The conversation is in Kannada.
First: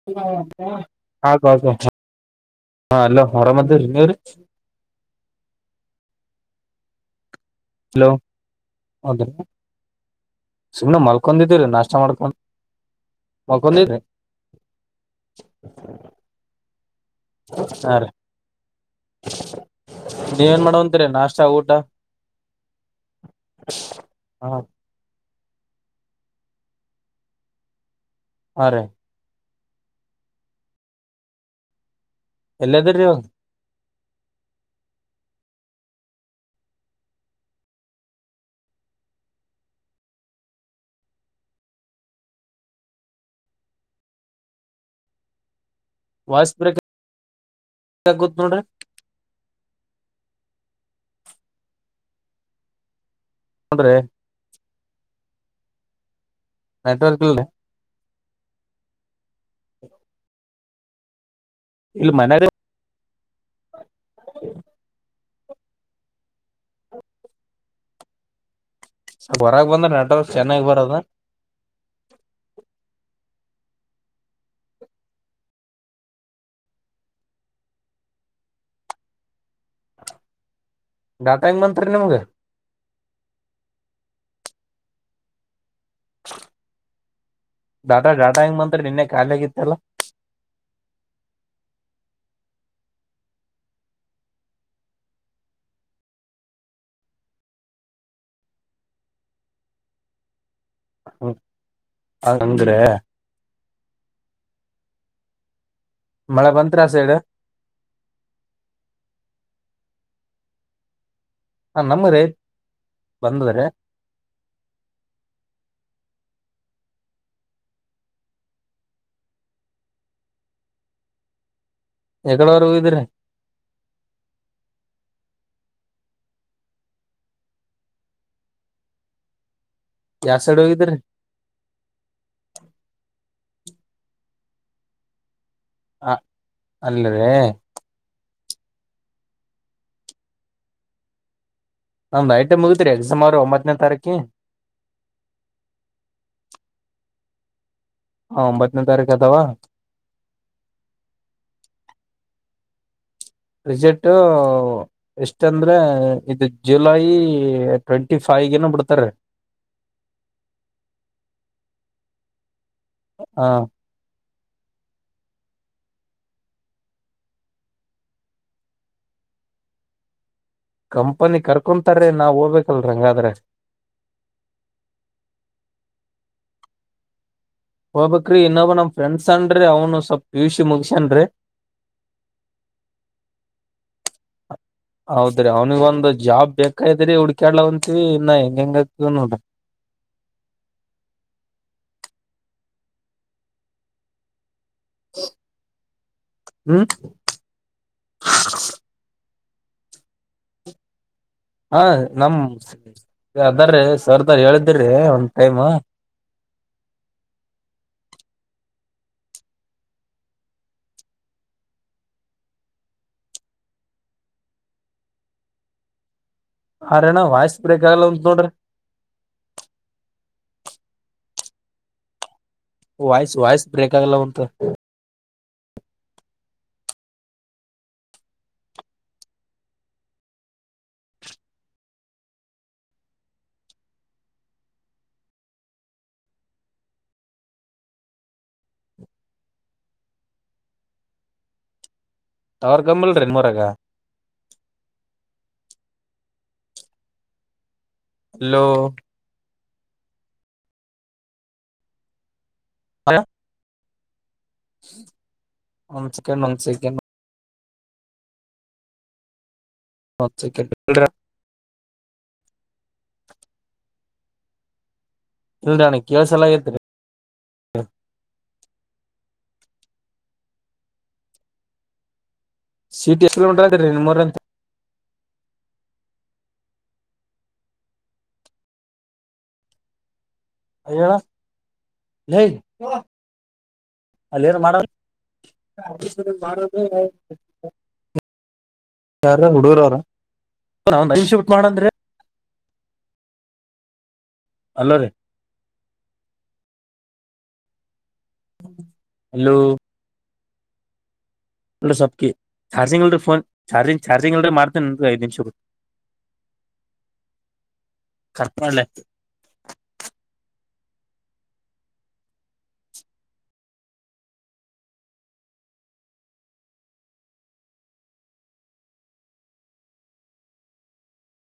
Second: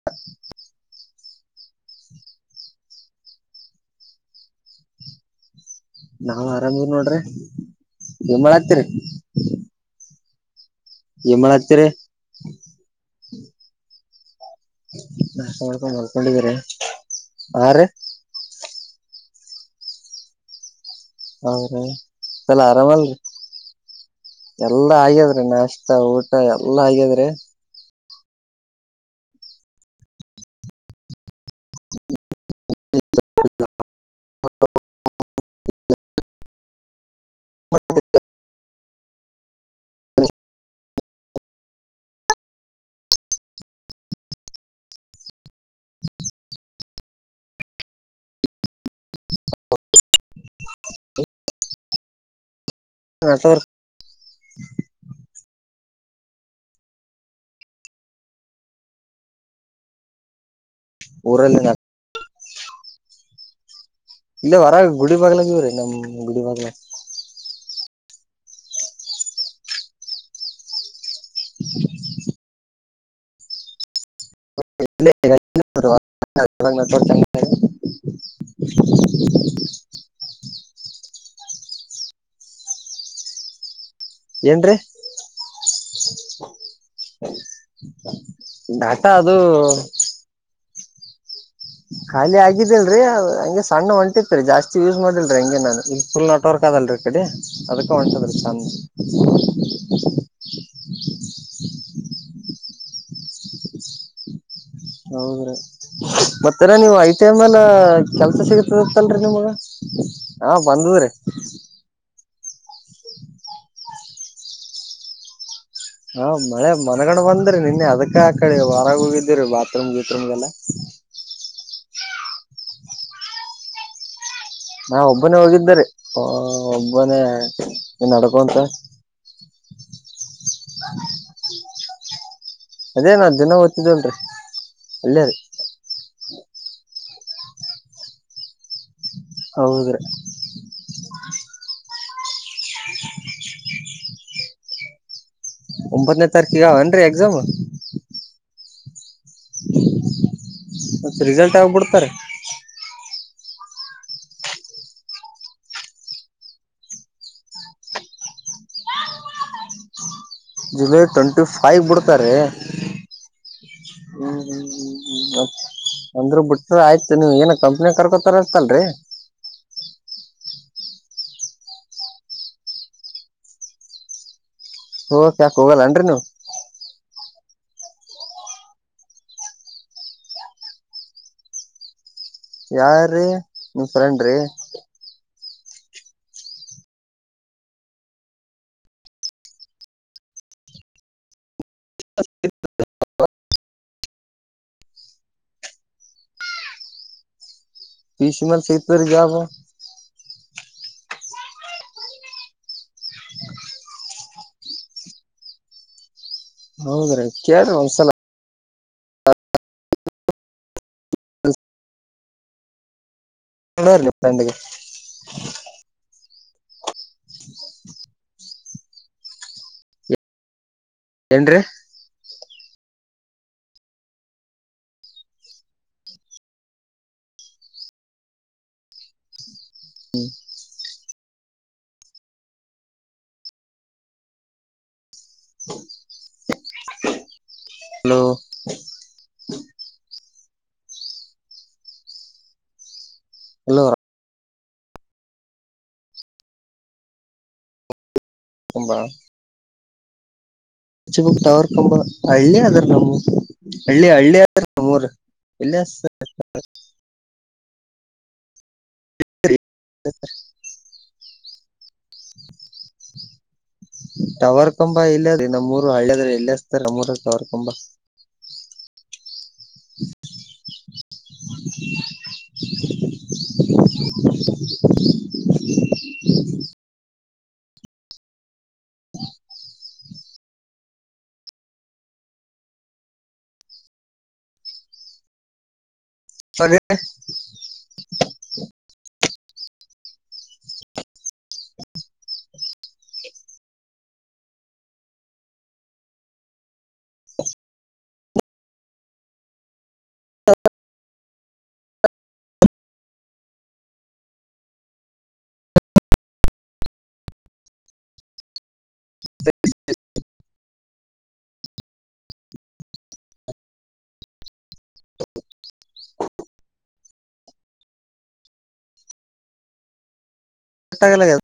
[unintelligible] ನಾವ್ ಆರಾಮ ಇಲ್ಲ ನೋಡ್ರಿ ಹಲೋ ಏನ್ ಮಾಡಾತ್ತೀರಿ [unintelligible] ಸುಮ್ನೆ ಏನ್ ಮಲ್ಕೊಂಡಿದೀರಿ ಮಾಡಾತ್ತೀರಿ ನಾಷ್ಟ ಮಾಡ್ಕೊ ಮಲ್ಕೊಂಡಿರಾ [unintelligible] ಮಾಡ್ಕೊಂಡಿದೀರ ಹಾ ರೀ ನೀವ ಏನ್ ಮಾಡುವಂತರಿ ನಾಷ್ಟ ಊಟ ಹೌದರೀ ಎಲ್ಲಾ ಆರಾಮಲ್ರಿ ಹ ಎಲ್ಲಾ ಎಲ್ಲ ಆಗ್ಯಾದ್ರಿ ನಾಷ್ಟ ಊಟ ಎಲ್ಲಾ ಆಗ್ಯಾದ್ರೆ. ಹಾ ರೀ. ಎಲ್ಲ್ದರಿ ನೀವು. ಹ [unintelligible] ವಾಯ್ಸ್ ಬ್ರೇಕಗತ್ ನೋಡ್ರಿ. ನೆಟವಕ್ರ. ಅಂದ್ರೆ. ನೆಟ್ವರ್ಕ್ ಇಲ್ಲೇ. ಊರಲ್ಲಿನ್. ಇಲ್ಲಿ ಮನಲ್ಲಿ. ಇಲ್ಲ ಹೊರ ಗುಡಿ ಬಾಗ್ಲಾಗ ಇವ್ರೀ ನಮ್ ಗುಡಿ ಬಾಗ್ಲ. ಹೊರಗೆ ಬಂದ್ರೆ ನಟ ಚೆನ್ನಾಗಿ ಬರೋದ. [unintelligible] [unintelligible] [unintelligible] ಡಾಟಾ ಹೆಂಗ್ ಬತ್ರಿ ನಿಮ್ಗೆ. ಏನ್ ರೀ... ಡಾಟಾ ಡಾಟಾ ಹೆಂಗ್ ಬಂತ್ರಿ ನಿನ್ನೆ ಡಾಟಾ ಖಾಲಿ ಅದು. ಆಗಿತ್ತಲ್ಲ ಖಾಲಿ ಆಗಿದಿಲ್ರರಿ ಹಂಗೆ ಸಣ್ಣ ಒಂಟಿತ್ರಿ ಜಾಸ್ತಿ ಯೂಸ್ ಮಾಡಿಲ್ರಿ ಹಂಗಗೆ ನಾನು. ತೋರ್ಕದಲ್ರಿೀ ಈ ಕಡೆ ಅದಕ್ಕೆ ಹೊಂಸದ್ರೀ ಚಂದ ಹ ಅಂದರೆ. ಹೌದ್ರೀ ಮಳೆ ಮತ್ತೆಲ್ಲ ಬಂತ್ರಿ ಆ ನೀವು ಸೈಡ್ ಆಯ್ತೆ. ಆಮೇಲೆ ಕೆಲ್ಸ ಸಿಗತದತ್ತಲ್ರಿ ನಿಮ್ಗ ಹಾ ಬಂದದ್ರಿ. ಹಾ ನಮ ರೇ ಬಂದ್ರದ. ಹಾ ಮಳೆ ಮನಗಂಡ ಬಂದ್ರಿ ನಿನ್ನೆ ಅದಕ್ಕ ಆ ಕಡೆ ವಾರ ಹೋಗಿದ್ದೀರೀ ಬಾತ್ರೂಮ್ ಗೀತ್ರೂಮ್ಗೆಲ್ಲ. ಎಕಡವರೆಗ ಹೂಗಿದ್ರಿ. ನಾ ಒಬ್ಬನೇ ಹೋಗಿದ್ದಿದ್ದಾರೆ ಒಬ್ಬನೇ ನಡ್ಕೊಂತ. ಯಾವ್ ಸೈಡ್ ಹೋಗಿದ್ರರಿ. ಅದೇ ನಾ ದಿನ ಓದ್ತಿದ್ದೇಲ್ರಿ ಅಲ್ಲೇ ಅಲೆರಿ. ಹ ಅಲ್ಲರೇ. ಹೌದರೀ. ನ್ ನೈಟೇ ಮುಗಿದತ್ರಿ ಎಕ್ಸುಮಾರು ಒಂಬತ್ತನೇ ತಾರೀಕಿ. ಒಂಬತ್ತನೇ ತಾರೀಕಿಗೆನ್ರೀ ಎಕ್ಸಾಮ್. ಆ ಹ್ಮ್ ಒಂಬತ್ತನೇ ತಾರೀಕು ಅದವಾ. ಮತ್ತೆ ರಿಸಲ್ಟ್ ಯಾವಾಗ್ ಬಿಟಾತಾರಿ. ರಿಸಲ್ಟ್.... ಎಷ್ಟ ಅಂದ್ರೆ ಇದು ಜುಲೈ ಟ್ವೆಂಟಿ ಫೈವ್ಗೆ ಬಿಡ್ತಾರೆ. ಜುಲೈ ಟ್ವೆಂಟಿ ಫೈವ್ಗೆ ಬಿಡ್ತಾರೆ. ಹಾ. ಹ್ಮ ಅಂದ್ರ ಬಿಟ್ರ ಆಯ್ತು ನೀವ ಏನ ಕಂಪ್ನಿ ಕರ್ಕೊತಾರತಲ್ರರಿ. ಕಂಪನಿ ಕರ್ಕೊಂತಾರ ನಾವ್ ಹೋಗ್ಬೇಕಲ್ ಹಂಗಾದ್ರೆ. ಹೋ ಯಾಕ ಹೋಗಲ್ಲ ಅನ್ರಿ ನೀವು. ಹೋಗಬಕ್ರೀ ಇನ್ನೊಬ ನಮ್ ಫ್ರೆಂಡ್ಸ್ನ್ರಿ ಅವನು ಸ್ವಲ್ ಪಿ ಯು ಸಿ ಮುಗಸಿ ನ್ರಿ. ಯಾರೀ ನಿಮ ಫ್ರೆಂಡ್ರೀ ಹೌದ್ರಿ ಅವನಿಗ್ ಒಂದ್ ಜಾಬ್ ಬೇಕೈತ್ರಿ ಹುಡ್ಕ್ಯಾಡ್ಲ ಅಂತೀವಿ ಇನ್ನಾ ಹೆಂಗ ಹೆಂಗ ಆತಿವ ನೋಡ್ರಿ. [unintelligible] ಹ್ಮ್ ಪಿಸಿ ಮ್ಯಾಲ್ ಸಿಗ್ತುದ್ರಿ ಜಾಬ್ ಆ. ಹಾ ನಮ್ ಅದಾರೀ ಸರ್ದಾರ್ ಹೇಳಿದಿರೀ ಒಂದ್ ಟೈಮ್. ಹೌದ್ರೀ ಕೇಳ್ರಿ ಒಂದ್ಸಲ. ಕೇಳ್ರಿ ನಿಮ್ಮ ಫ್ರಂಡಗೆ. ಆರೇಣ ವಾಯ್ಸ್ ಬೇಕಾಗಲ್ಲ ಉಂತ್ ನೋಡ್ರಿ. ಏನ್ರೀ. ವಾಯ್ಸ್ ವಾಯ್ಸ್ ಬ್ರೇಕ್ ಆಗಲ್ಲಾಕ ಕುಂತದ. ಹ್ಮ ಹಲೋ. ಅವ್ರ ಗಮ್ಮಲ್ರಿ ನಿಮ್ಮ ಊರಾಗ. ಎಲ್ಲೋ ಹಲೋ. ಕಂಬ ಬುಕ್ ಟವರ್ ಕಂಬ ಹಳ್ಳಿ ಅದ್ರ ನಮ್ ಹಳ್ಳಿ ಹಳ್ಳಿ ನಮ್ಮೂರ್ ಇಲ್ಲೇ. ಒಂದ್ ಸೆಕೆಂಡ್ ಒಂದ್ [unintelligible] ಸೆಕೆಂಡ್ ಒಂದ್ ಸೆಕೆಂಡ್. [unintelligible] ಟವರ್ ಕಂಬ ಇಲ್ಲದೆ ಇಲ್ರಿ ನಮ್ಮೂರು ಅಣ್ಣ ಹಳ್ಳದ್ರ ಕೇಳಸಲ ಆಗೇತ್ರಿ ಇಲ್ಲತ ಟವರ್ ಕಂಬ. ಸಿಟಿ ಎಷ್ಟ ಕಿಲೋಮೀಟರ ಅದರಿ ನಿಮ್ಮೂರಿದಿಂದ. ಹೇಳ ಲೇ ಅಲ್ಲ ಏನೋ ಮಾಡ ಆ ಮಾಡಾರ [unintelligible] ಯಾರ ಹುಡುಗುರ ಹಾರ ಒಂದ ಐದ ನಿಮಿಷ ಬಿಟ್ಟ ಮಾಡಾಂನ್ರೀ. ಹಲೋ ರೀ. ಹಲೋ. [unintelligible] ಅಲ್ ಸೊಪ್ಕ ಚಾರ್ಜಿಂಗ ಇಲ್ರಿ ಫೋನ್ ಚಾರ್ಜಿ ಚಾರ್ಜಂಗ್ ಇಲ್ರಿ ಮಾಡ್ತೇನರೀ ಐದ ನಿಮಿಷ ಬಿಟ್ರಿ. [inaudible] ಕಟ ಮಾಡ್ಲೆ. [unintelligible] [inaudible] ಕಟ ಅಗಲಗ್ಯಾದ.